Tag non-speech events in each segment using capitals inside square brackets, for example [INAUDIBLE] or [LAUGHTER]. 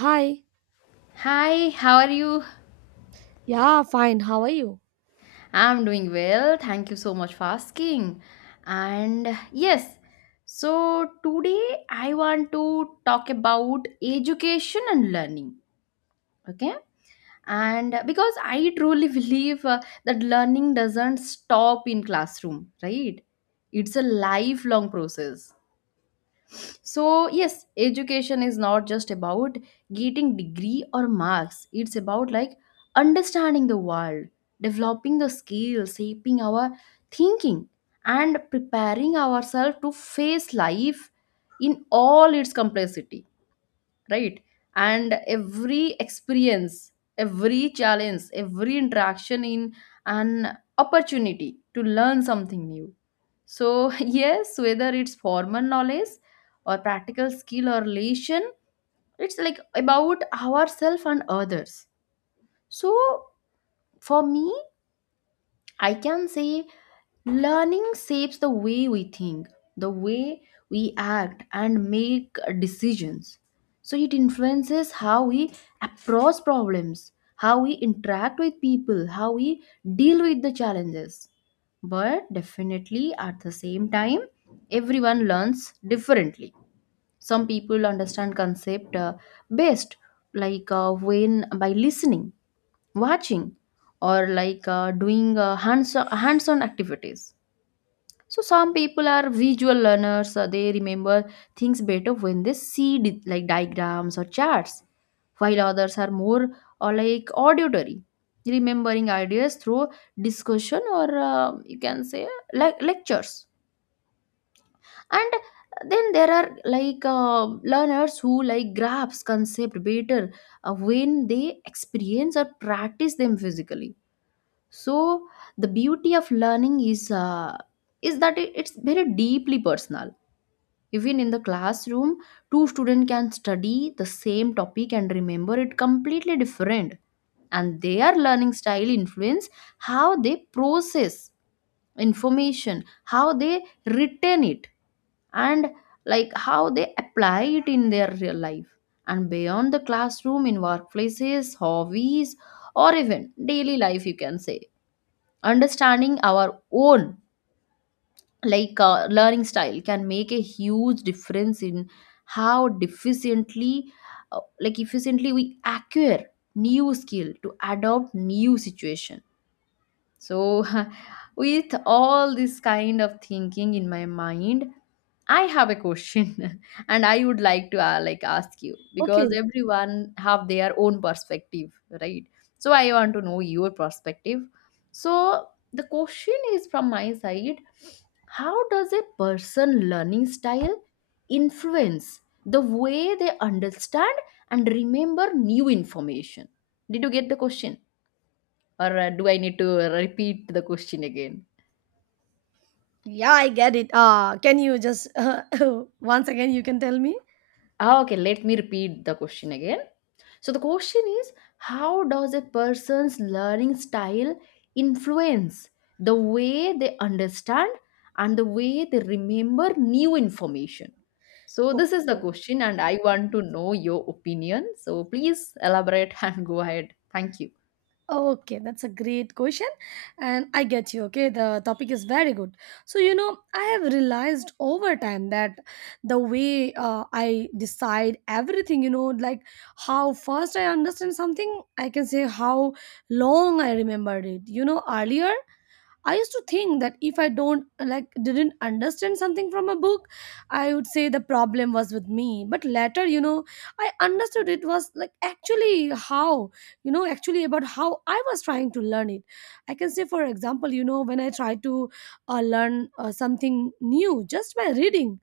Hi. Hi, how are you? Yeah, fine. How are you? I'm doing well. Thank you so much for asking. And yes, so today I want to talk about education and learning. Okay. And because I truly [LAUGHS] believe that learning doesn't stop in classroom, right? It's a lifelong process, so yes, education is not just about getting degree or marks. It's about like understanding the world, developing the skills, shaping our thinking, and preparing ourselves to face life in all its complexity, right? And every experience, every challenge, every interaction in an opportunity to learn something new. So [LAUGHS] yes, whether it's formal knowledge or practical skill or relation, it's like about ourselves and others. So for me, I can say learning shapes the way we think, the way we act, and make decisions. So it influences how we approach problems, how we interact with people, how we deal with the challenges. But definitely at the same time, everyone learns differently. Some people understand concept best, like when by listening, watching, or like doing hands-on activities. So some people are visual learners. Uh, they remember things better when they see like diagrams or charts, while others are more or like auditory, remembering ideas through discussion or you can say like lectures. And then there are like learners who like grasp concept better when they experience or practice them physically. So the beauty of learning is that it's very deeply personal. Even in the classroom, two students can study the same topic and remember it completely different. And their learning style influence how they process information, how they retain it, and like how they apply it in their real life. And beyond the classroom, in workplaces, hobbies, or even daily life, you can say understanding our own like learning style can make a huge difference in how deficiently like efficiently we acquire new skill to adopt new situation. So, [LAUGHS] with all this kind of thinking in my mind, I have a question, [LAUGHS] and I would like to like ask you because Okay. everyone have their own perspective, right? So I want to know your perspective. So the question is from my side: how does a person learning style influence the way they understand and remember new information? Did you get the question? Or do I need to repeat the question again? Yeah, I get it. Can you just [LAUGHS] once again you can tell me? Ah, okay, let me repeat the question again. So the question is how does a person's learning style influence the way they understand and the way they remember new information? So Okay. this is the question and I want to know your opinion. So please elaborate [LAUGHS] and go ahead. Thank you. Okay, that's a great question. And I get you. Okay, the topic is very good. So, you know, I have realized over time that the way I decide everything, you know, like how first I understand something, I can say how long I remembered it. You know, earlier I used to think that if I don't like didn't understand something from a book, I would say the problem was with me. But later, you know, I understood it was like actually how, you know, actually about how I was trying to learn it. I can say for example, you know, when I try to learn something new just by reading,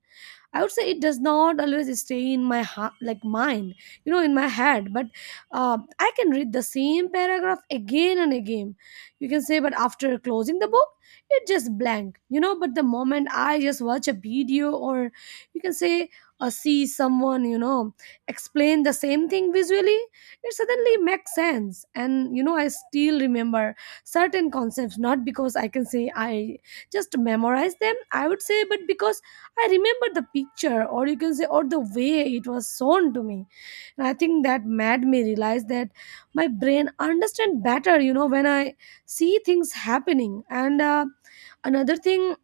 I would say it does not always stay in my like mind, you know, in my head. But I can read the same paragraph again and again. You can say, but after closing the book, it just blank, you know. But the moment I just watch a video or you can say or see someone, you know, explain the same thing visually, it suddenly makes sense. And you know, I still remember certain concepts not because I can say I just memorize them. I would say, but because I remember the picture, or you can say, or the way it was shown to me. And I think that made me realize that my brain understand better, you know, when I see things happening. And another thing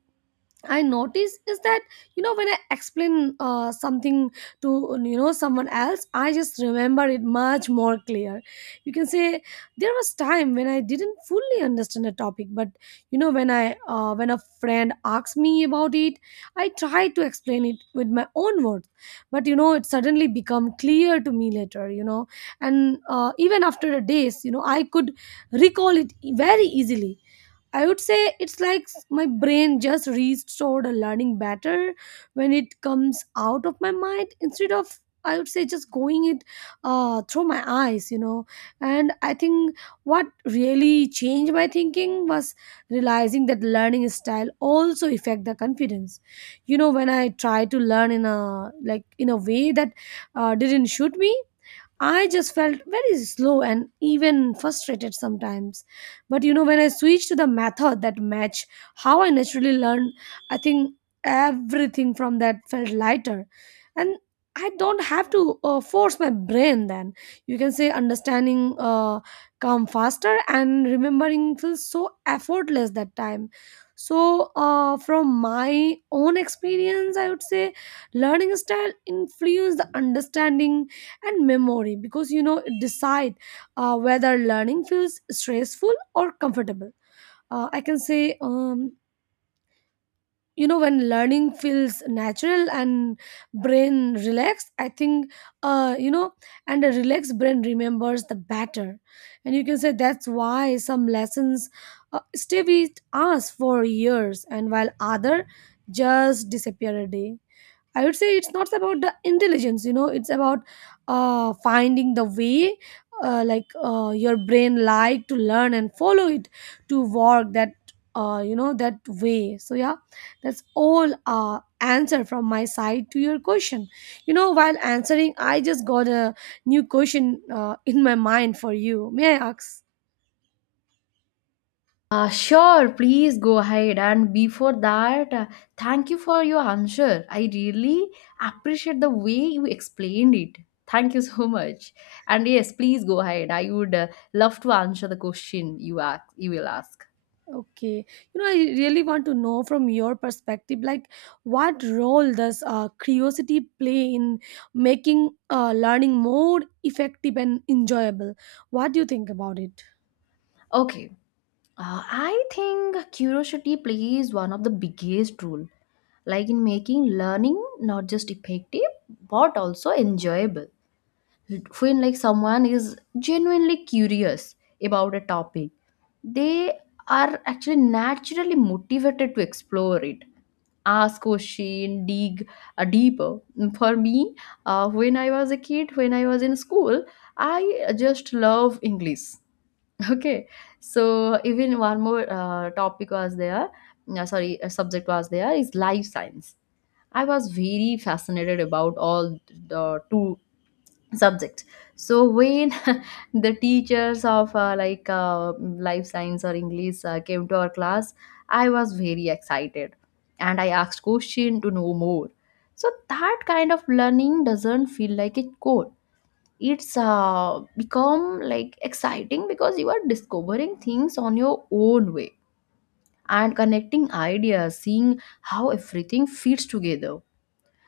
I notice is that you know when I explain something to you know someone else, I just remember it much more clear. You can say there was time when I didn't fully understand a topic, but you know when I when a friend asks me about it, I try to explain it with my own words, but you know it suddenly become clear to me later. You know, and even after a days, you know I could recall it very easily. I would say it's like my brain just restored a learning better when it comes out of my mind instead of I would say just going it through my eyes, you know. And I think what really changed my thinking was realizing that learning style also affect the confidence. You know, when I try to learn in a like in a way that didn't shoot me, I just felt very slow and even frustrated sometimes. But you know, when I switched to the method that matched how I naturally learned, I think everything from that felt lighter. And I don't have to force my brain then. You can say understanding come faster and remembering feels so effortless that time. So, from my own experience, I would say learning style influenced the understanding and memory because you know it decide whether learning feels stressful or comfortable. I can say you know when learning feels natural and brain relaxed I think, you know, and a relaxed brain remembers the better. And you can say that's why some lessons stay with us for years and while other just disappear a day. I would say it's not about the intelligence, you know, it's about finding the way your brain like to learn and follow it to work that you know that way. So yeah, that's all answer from my side to your question. You know, while answering, I just got a new question in my mind for you. May I ask? Sure, please go ahead. And before that, thank you for your answer. I really appreciate the way you explained it. Thank you [LAUGHS] so much. And yes, please go ahead. I would love to answer the question you will ask. Okay. You know, I really want to know from your perspective, like what role does curiosity play in making learning more effective and enjoyable? What do you think about it? Okay. I think curiosity plays one of the biggest role, like in making learning not just effective but also enjoyable. When like someone is genuinely curious about a topic, they are actually naturally motivated to explore it, ask question, dig deeper. For me, when I was a kid, when I was in school, I just love English. [LAUGHS] Okay, so even one more topic was there, sorry, a subject was there is life science. I was very fascinated about all the two subject. So when [LAUGHS] the teachers of life science or English came to our class, I was very excited and I asked question to know more. So that kind of learning doesn't feel like a code. It's become like exciting because you are discovering things on your own way and connecting ideas, seeing how everything fits together.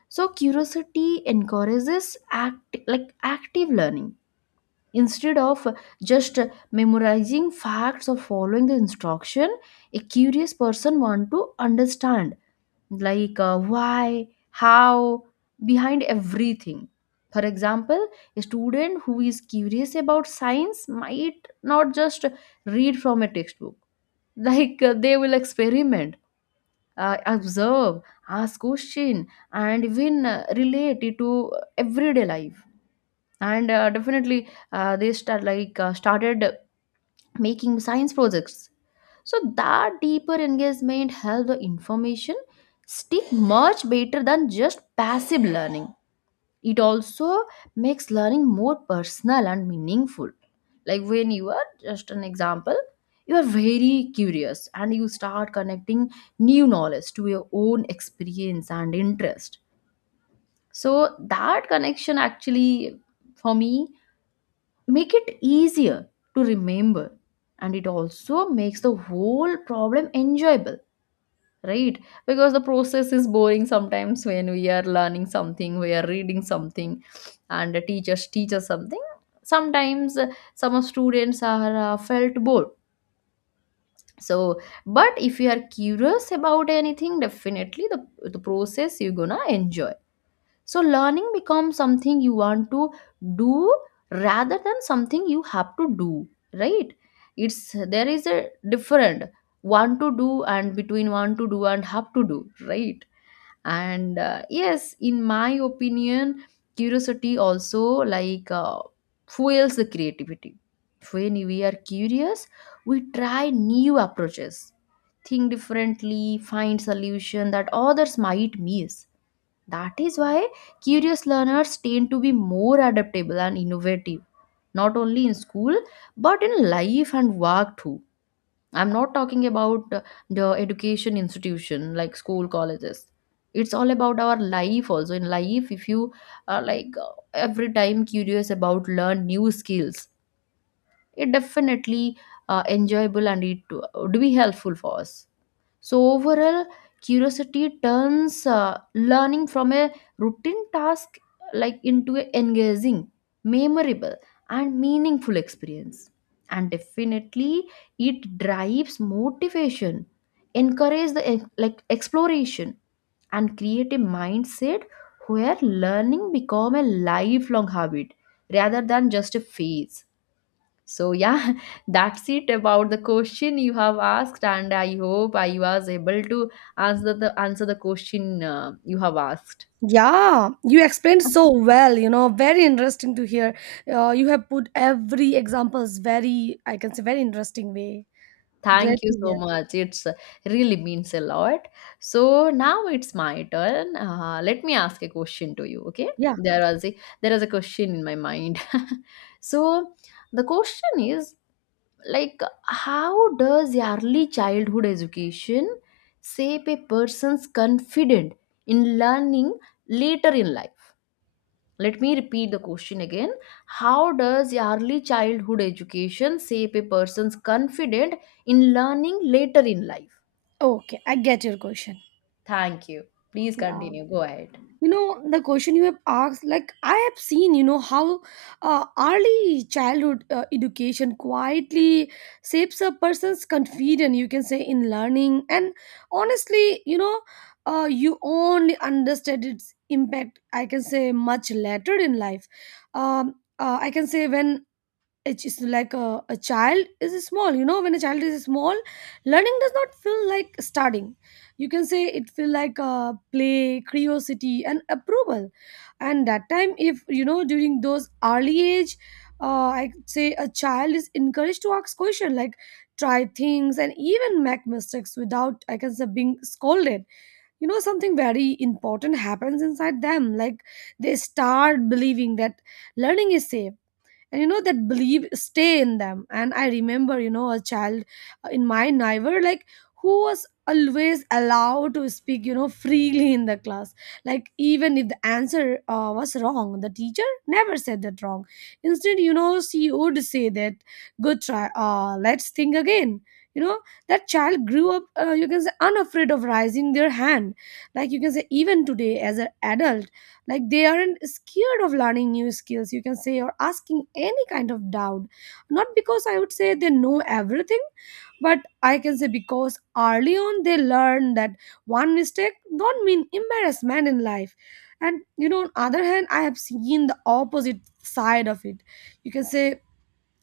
So curiosity encourages active learning. Instead of just memorizing facts or following the instruction, a curious person want to understand like why, how, behind everything. For example, a student who is curious about science might not just read from a textbook. [LAUGHS] Like they will experiment, observe, ask question, and even relate it to everyday life. And definitely, they start like started making science projects. So that deeper engagement helps the information stick much better than just passive learning. It also makes learning more personal and meaningful. Like when you are just an example, you are very curious and you start connecting new knowledge to your own experience and interest. So that connection actually, for me, make it easier to remember, and it also makes the whole problem enjoyable, right? Because the process is boring sometimes when we are learning something, we are reading something, and the teachers teach us something. Sometimes some of students are felt bored, so but if you are curious about anything, definitely the process you're gonna enjoy. So learning becomes something you want to do rather than something you have to do, right? It's there is a different want to do, and between want to do and have to do, right? And yes, in my opinion, curiosity also like fuels the creativity. When we are curious, we try new approaches, think differently, find solution that others might miss. That is why curious learners tend to be more adaptable and innovative, not only in school, but in life and work too. I'm not talking about the education institution like school, colleges. It's all about our life also. In life, if you are like every time curious about learn new skills, it definitely enjoyable, and it would be helpful for us. So, overall, curiosity turns learning from a routine task like into an engaging, memorable, and meaningful experience. And definitely, it drives motivation, encourages the like exploration, and create a mindset where learning become a lifelong habit rather than just a phase. So, yeah, [LAUGHS] that's it about the question you have asked, and I hope I was able to answer the question you have asked. Yeah, you explained so well, you know, very interesting to hear. You have put every examples very, I can say, very interesting way. Great Thank you to so hear. much. It's really means a lot. So now it's my turn. Let me ask a question to you. Okay, Yeah. there was a there is a question in my mind. [LAUGHS] So the question is, like how does early childhood education shape a person's confidence in learning later in life? Let me repeat the question again: how does early childhood education shape a person's confidence in learning later in life? Okay, I get your question. Thank you, please Yeah. continue, go ahead. You know the question you have asked, like I have seen you know how early childhood education quietly shapes a person's confidence, you can say, in learning. And honestly, you know, you only understand its impact, I can say, much later in life. I can say when it's just like a child is small, you know, when a child is small, learning does not feel like studying. You can say it feel like play, curiosity and approval. And that time, if you know, during those early age, I could say a child is encouraged to ask question, like try things and even make mistakes without, I can say, being scolded, you know, something very important happens inside them, like they start believing that learning is safe. And you know, that belief stay in them. And I remember, you know, a child in my neighbor, like, who was always allowed to speak, you know, freely in the class, like even if the answer was wrong, the teacher never said that wrong. Instead, you know, she would say that good try, let's think again. You know, that child grew up, you can say, unafraid of raising their hand. Like, you can say, even today as an adult, like they aren't scared of learning new skills, you can say, or asking any kind of doubt, not because I would say they know everything, but I can say because early on they learn that one mistake don't mean embarrassment in life. And you know, on other hand, I have seen the opposite side of it. You can say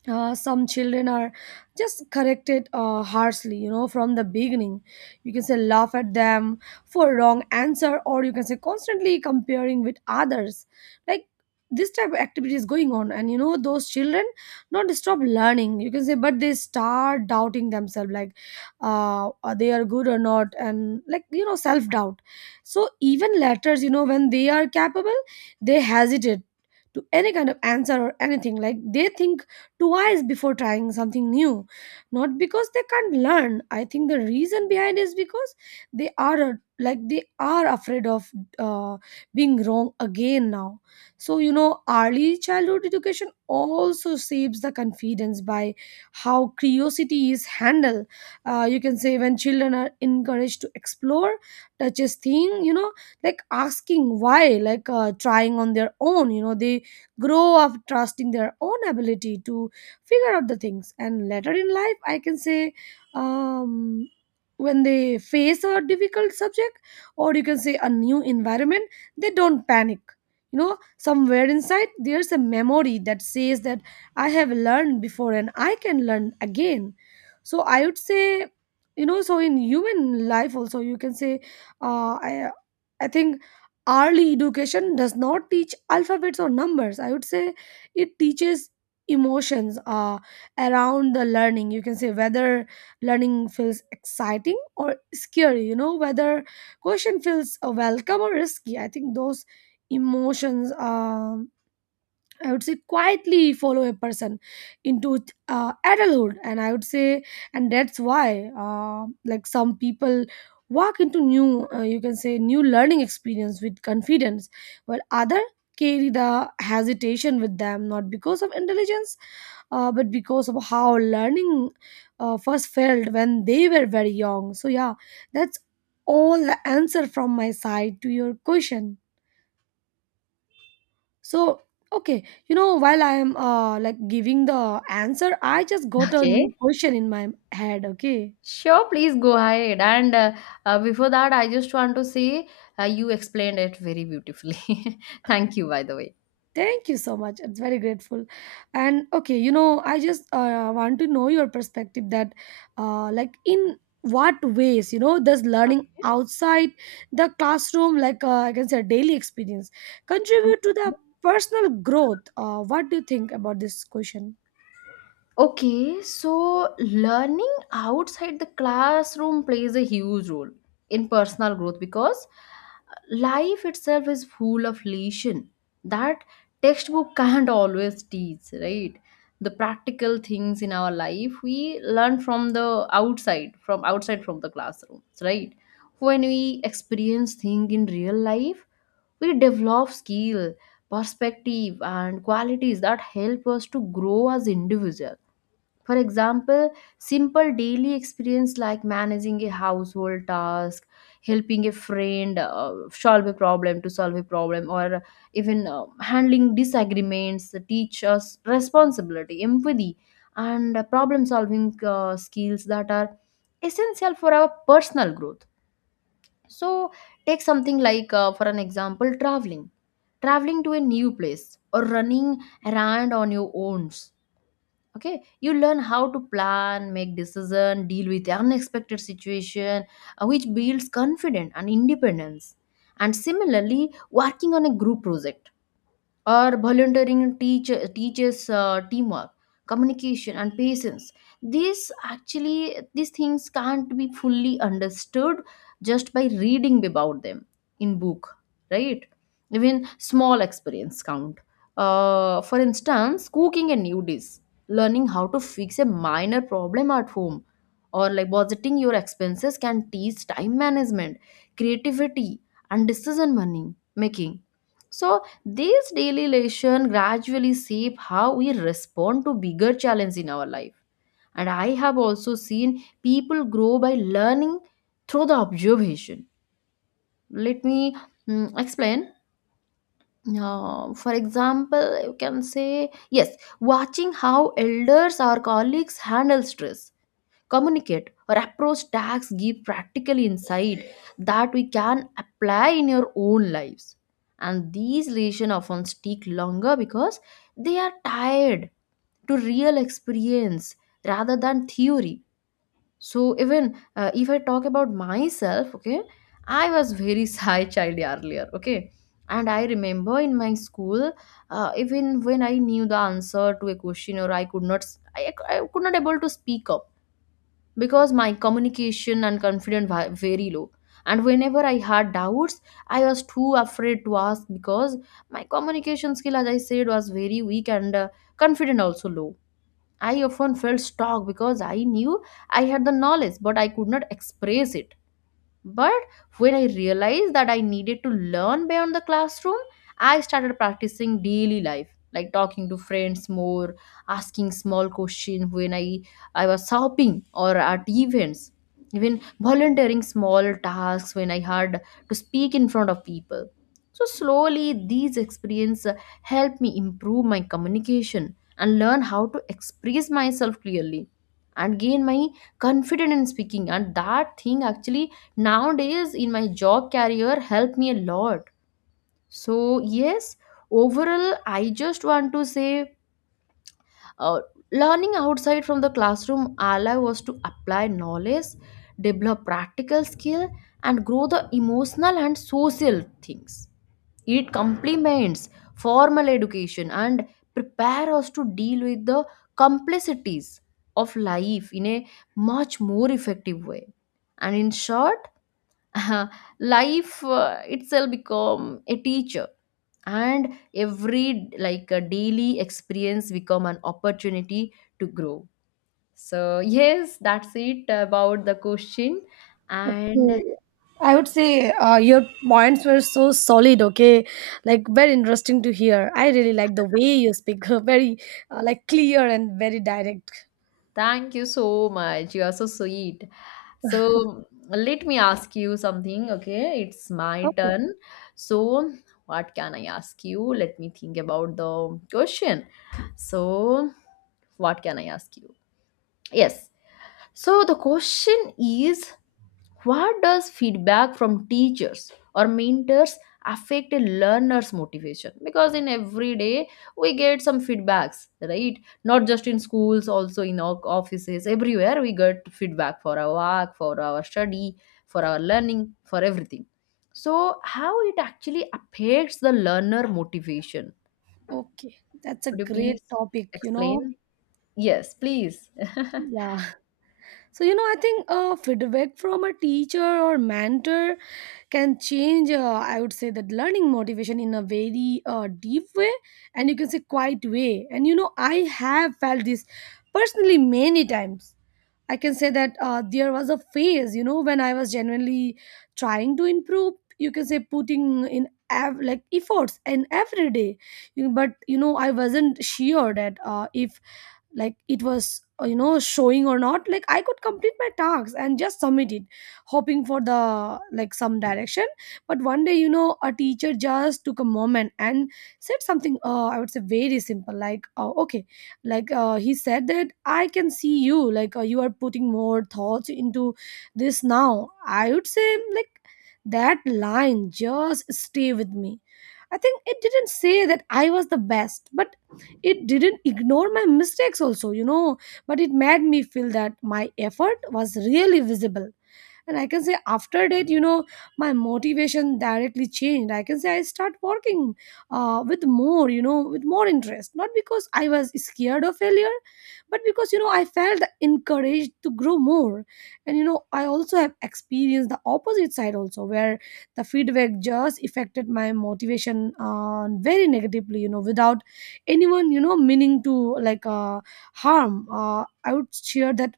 some children are just corrected harshly, you know, from the beginning. You can say laugh at them for wrong answer, or you can say constantly comparing with others, like this type of activity is going on. And you know, those children don't stop learning, you can say, but they start doubting themselves, like are they are good or not, and like, you know, self doubt. So even letters, you know, when they are capable, they hesitate to any kind of answer or anything, like they think twice before trying something new, not because they can't learn. I think the reason behind is because they are they are afraid of uh, being wrong again now. So you know, early childhood education also shapes the confidence by how curiosity is handled. You can say when children are encouraged to explore, touches thing, you know, like asking why, trying on their own, you know, they grow up trusting their own ability to figure out the things. And later in life I can say, um, when they face a difficult subject, or you can say a new environment, they don't panic. You know, somewhere inside there's a memory that says that I have learned before and I can learn again. So I would say, you know, so in human life also you can say, uh, i I think early education does not teach alphabets or numbers, I would say. It teaches emotions around the learning. You can say whether learning feels exciting or scary, you know, whether question feels welcome or risky. I think those emotions I would say quietly follow a person into adulthood. And I would say, and that's why, like some people walk into new, you can say, new learning experience with confidence, while other carry the hesitation with them, not because of intelligence, but because of how learning first felt when they were very young. So yeah, that's all the answer from my side to your question. So, okay, you know, while I am giving the answer, I just got a Okay, new question in my head, okay? sure, please go ahead, and before that, I just want to say you explained it very beautifully. [LAUGHS] Thank you, by the way. Thank you so much. It's very grateful. And okay, you know, I just want to know your perspective that in what ways, you know, does learning outside the classroom, I can say daily experience, contribute to the Okay. personal growth? What do you think about this question? Okay, so learning outside the classroom plays a huge role in personal growth because life itself is full of lesson that textbook [LAUGHS] can't always teach, right? The practical things in our life we learn from the outside, from the classrooms, right? When we experience things in real life, we develop skill, perspective, and qualities that help us to grow as individual. For example, simple daily experience like managing a household task, helping a friend solve a problem to solve a problem, or even handling disagreements teach us responsibility, empathy, and problem solving skills that are essential for our personal growth. So, take something like, for an example, traveling. Traveling to a new place or running around on your own, okay, you learn how to plan, make decision, deal with unexpected situation, which builds confidence and independence. And similarly, working on a group project or volunteering teaches teamwork, communication, and patience. These actually, these things can't be fully understood just by reading about them in book, right? Even small experience count. Uh, for instance, cooking a new dish, learning how to fix a minor problem at home, or like budgeting your expenses can teach time management, creativity, and decision money making. So these daily lessons gradually shape how we respond to bigger challenges in our life. And I have also seen people grow by learning through the observation. Let me explain. For example, you can say, yes, watching how elders or colleagues handle stress, communicate or approach tasks give practical insight that we can apply in your own lives, and these relations often stick longer because they are tied to real experience rather than theory. So even if I talk about myself, okay, I was very [LAUGHS] shy child earlier, okay. And I remember in my school, even when I knew the answer to a question or I could not, I could not able to speak up because my communication and confidence were very low. And whenever I had doubts, I was too afraid to ask because my communication skill, as I said, was very weak, and confident also low. I often felt stuck because I knew I had the knowledge but I could not express it. But when I realized that I needed to learn beyond the classroom, I started practicing daily life, like talking to friends more, asking small questions when I was shopping or at events, even volunteering small tasks when I had to speak in front of people. So slowly these experiences helped me improve my communication and learn how to express myself clearly and gain my confidence in speaking, and that thing actually nowadays in my job career helped me a lot. So yes, overall I just want to say, uh, learning outside from the classroom allow us to apply knowledge, develop practical skill, and grow the emotional and social things. It complements formal education and prepare us to deal with the complexities of life in a much more effective way. And in short, uh, life itself become a teacher, and every like a daily experience become an opportunity to grow. So [LAUGHS] yes, that's it about the question. Okay. And I would say your points were so solid, okay? Like, very interesting to hear. I really like the way you speak, [LAUGHS] very clear and very direct. thank you so much, you are so sweet. So let me ask you something, okay, it's my Okay. turn. So what can I ask you, let me think about the question. So what can I ask you? Yes. So the question is, what does feedback from teachers or mentors affect a learner's motivation? Because in every day we get some feedbacks, right? Not just in schools, also in our offices, everywhere we get feedback for our work, for our study, for our learning, for everything. So how it actually affects the learner motivation? Okay. That's a Could you great please topic, you explain? know? Yes, please. [LAUGHS] Yeah. So, you know, I think feedback from a teacher or mentor can change, I would say, that learning motivation in a very deep way and you can say quiet way. And, you know, I have felt this personally many times. I can say that there was a phase, you know, when I was genuinely trying to improve. You can say putting in efforts and every day, You- know, but you know, I wasn't sure that if like it was you know showing or not, like I could complete my tasks and just submit it hoping for the some direction. But one day, you know, a teacher just took a moment and said something, I would say very simple, like, okay, he said that, I can see you, you are putting more thoughts into this now, I would say. Like, that line just stay with me. I think it didn't say that I was the best, but it didn't ignore my mistakes also, you know, but it made me feel that my effort was really visible. And I can say, after that, you know, my motivation directly changed. I can say I start working with more, with more interest, not because I was scared of failure, but because, you know, I felt encouraged to grow more. And, you know, I also have experienced the opposite side also, where the feedback just affected my motivation very negatively, you know, without anyone, you know, meaning to harm. I would cheer that,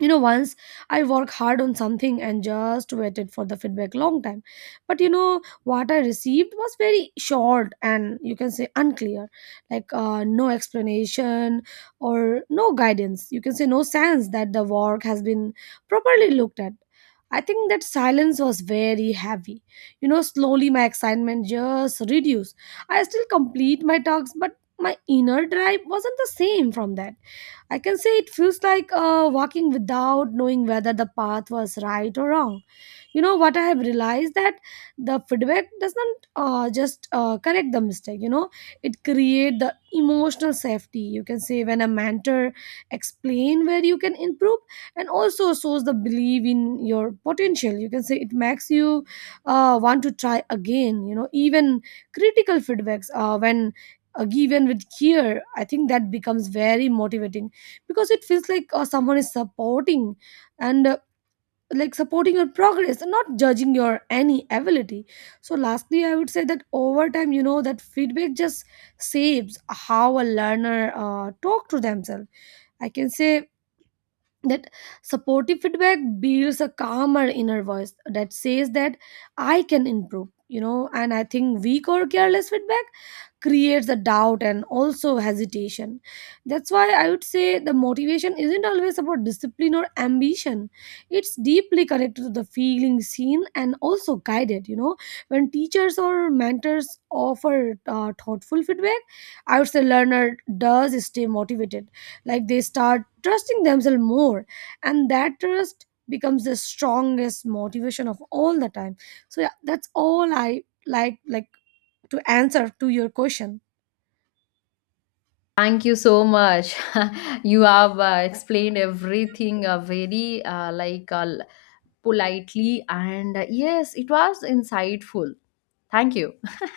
you know. Once I work hard on something and just waited for the feedback long time, but you know what I received was very short and, you can say, unclear. No explanation or no guidance, you can say, no sense that the work has been properly looked at. I think that silence was very heavy. You know, slowly my excitement just reduced. I still complete my talks, but my inner drive wasn't the same from that. I can say it feels like walking without knowing whether the path was right or wrong. You know what, I have realized that the feedback doesn't just correct the mistake. You know, it create the emotional safety. You can say, when a mentor explain where you can improve and also shows the belief in your potential, you can say, it makes you want to try again. You know, even critical feedbacks, when given with care, I think that becomes very motivating, because it feels like someone is supporting and like supporting your progress and not judging your any ability. So lastly, I would say that over time, you know, that feedback just saves how a learner talk to themselves. I can say that supportive feedback builds a calmer inner voice that says that I can improve, you know. And I think weak or careless feedback creates a doubt and also hesitation. That's why I would say the motivation isn't always about discipline or ambition. It's deeply connected to the feeling seen and also guided. You know, when teachers or mentors offer thoughtful feedback, I would say learner does stay motivated. Like, they start trusting themselves more, and that trust becomes the strongest motivation of all the time. So yeah, that's all I like to answer to your question. Thank you so much. [LAUGHS] You have explained everything very politely, and yes, it was insightful. Thank you. [LAUGHS]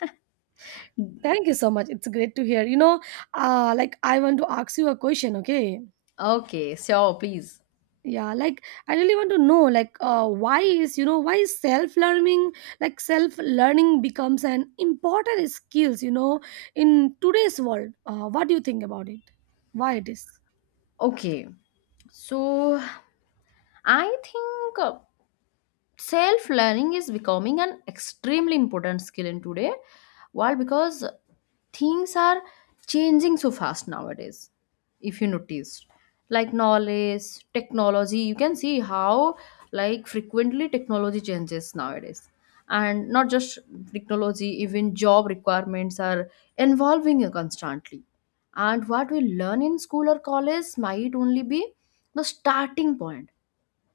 Thank you so much. It's great to hear. You know, I want to ask you a question. Okay. Okay, sure, please. Yeah, like, I really want to know, like, why is you know why self learning, like self learning, becomes an important skills, you know, in today's world. What do you think about it? Why it is? Okay, so I think, self learning is becoming an extremely important skill in today world because things are changing so fast nowadays. If you notice, like knowledge, technology, you can see how like frequently technology changes nowadays. And not just technology, even job requirements are evolving constantly. And what we learn in school or college might only be the starting point.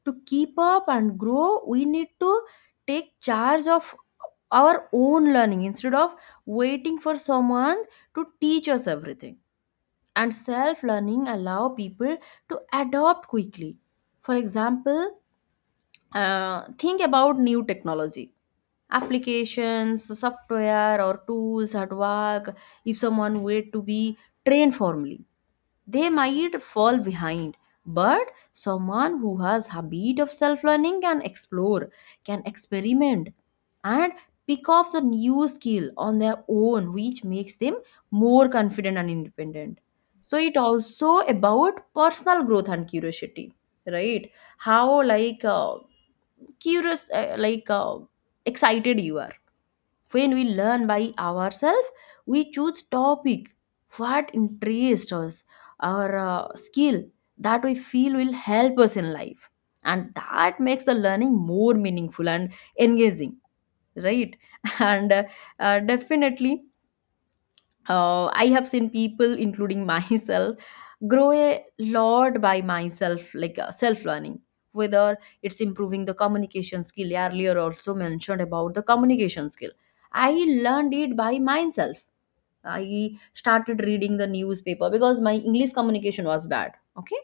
To keep up and grow, we need to take charge of our own learning instead of waiting for someone to teach us everything. And self learning allow people to adapt quickly. For example, think about new technology, applications, software or tools at work. If someone wait to be trained formally, they might fall behind. But someone who has habit of self learning can explore, can experiment, and pick up the new skill on their own, which makes them more confident and independent. So it also about personal growth and curiosity, right? How like curious, excited you are. When we learn by ourselves, we choose topic what interests us, our skill that we feel will help us in life, and that makes the learning more meaningful and engaging, right? [LAUGHS] And definitely I have seen people, including [LAUGHS] myself, grow a lot by myself, like self learning. Whether it's improving the communication skill, earlier also mentioned about the communication skill. I learned it by myself. I started reading the newspaper because my English communication was bad. Okay.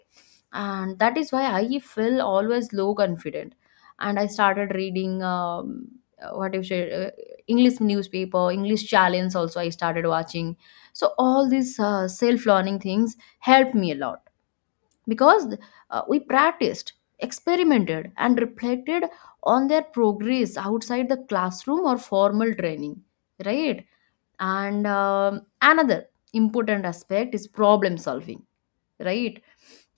And that is why I feel always low confident. And I started reading, what if you say, English newspaper, English challenge also I started watching. So all these self learning things helped me a lot, because we practiced, experimented, and reflected on their progress outside the classroom or formal training, right? And another important aspect is problem solving, right?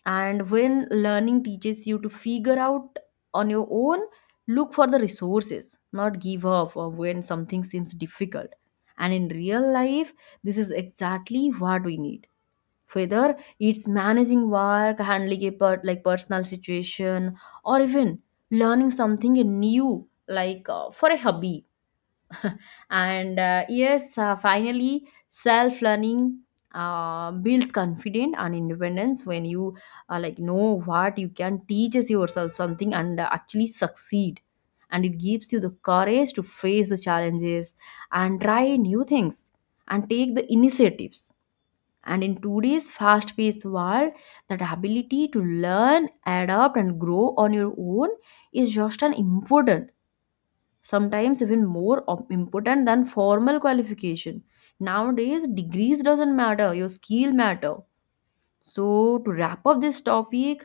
And when learning teaches you to figure out on your own, look for the resources, not give up or when something seems difficult. And in real life, this is exactly what we need, whether it's managing work, handling a like personal situation, or even learning something new like for a hobby. And yes, finally self learning builds confidence and independence. When you like know what you can teach as yourself something and actually succeed, and it gives you the courage to face the challenges and try new things and take the initiatives. And in today's fast paced world, that ability to learn, adapt and grow on your own is just an important, sometimes even more important than formal qualification. Nowadays degrees doesn't matter, your skill matter. So to wrap up this topic,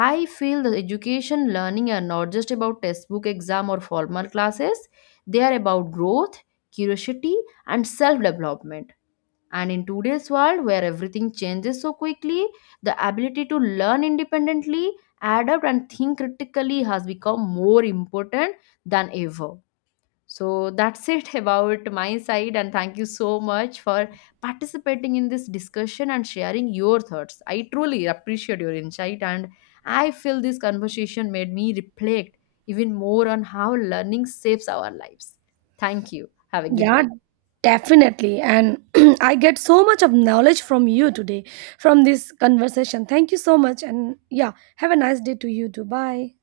I feel the education learning are not just about textbook, exam or formal classes. They are about growth, curiosity, and self development. And in today's world where everything changes so quickly, the ability to learn independently, adapt and think critically has become more important than ever. So that's it [LAUGHS] about my side, and thank you so much for participating in this discussion and sharing your thoughts. I truly appreciate your insight, and I feel this conversation made me reflect even more on how learning saves our lives. Thank you. Have a good Yeah, day. definitely. And [CLEARS THROAT] I get so much of knowledge from you today, from this conversation. Thank you so much. And yeah, have a nice day to you too. Bye.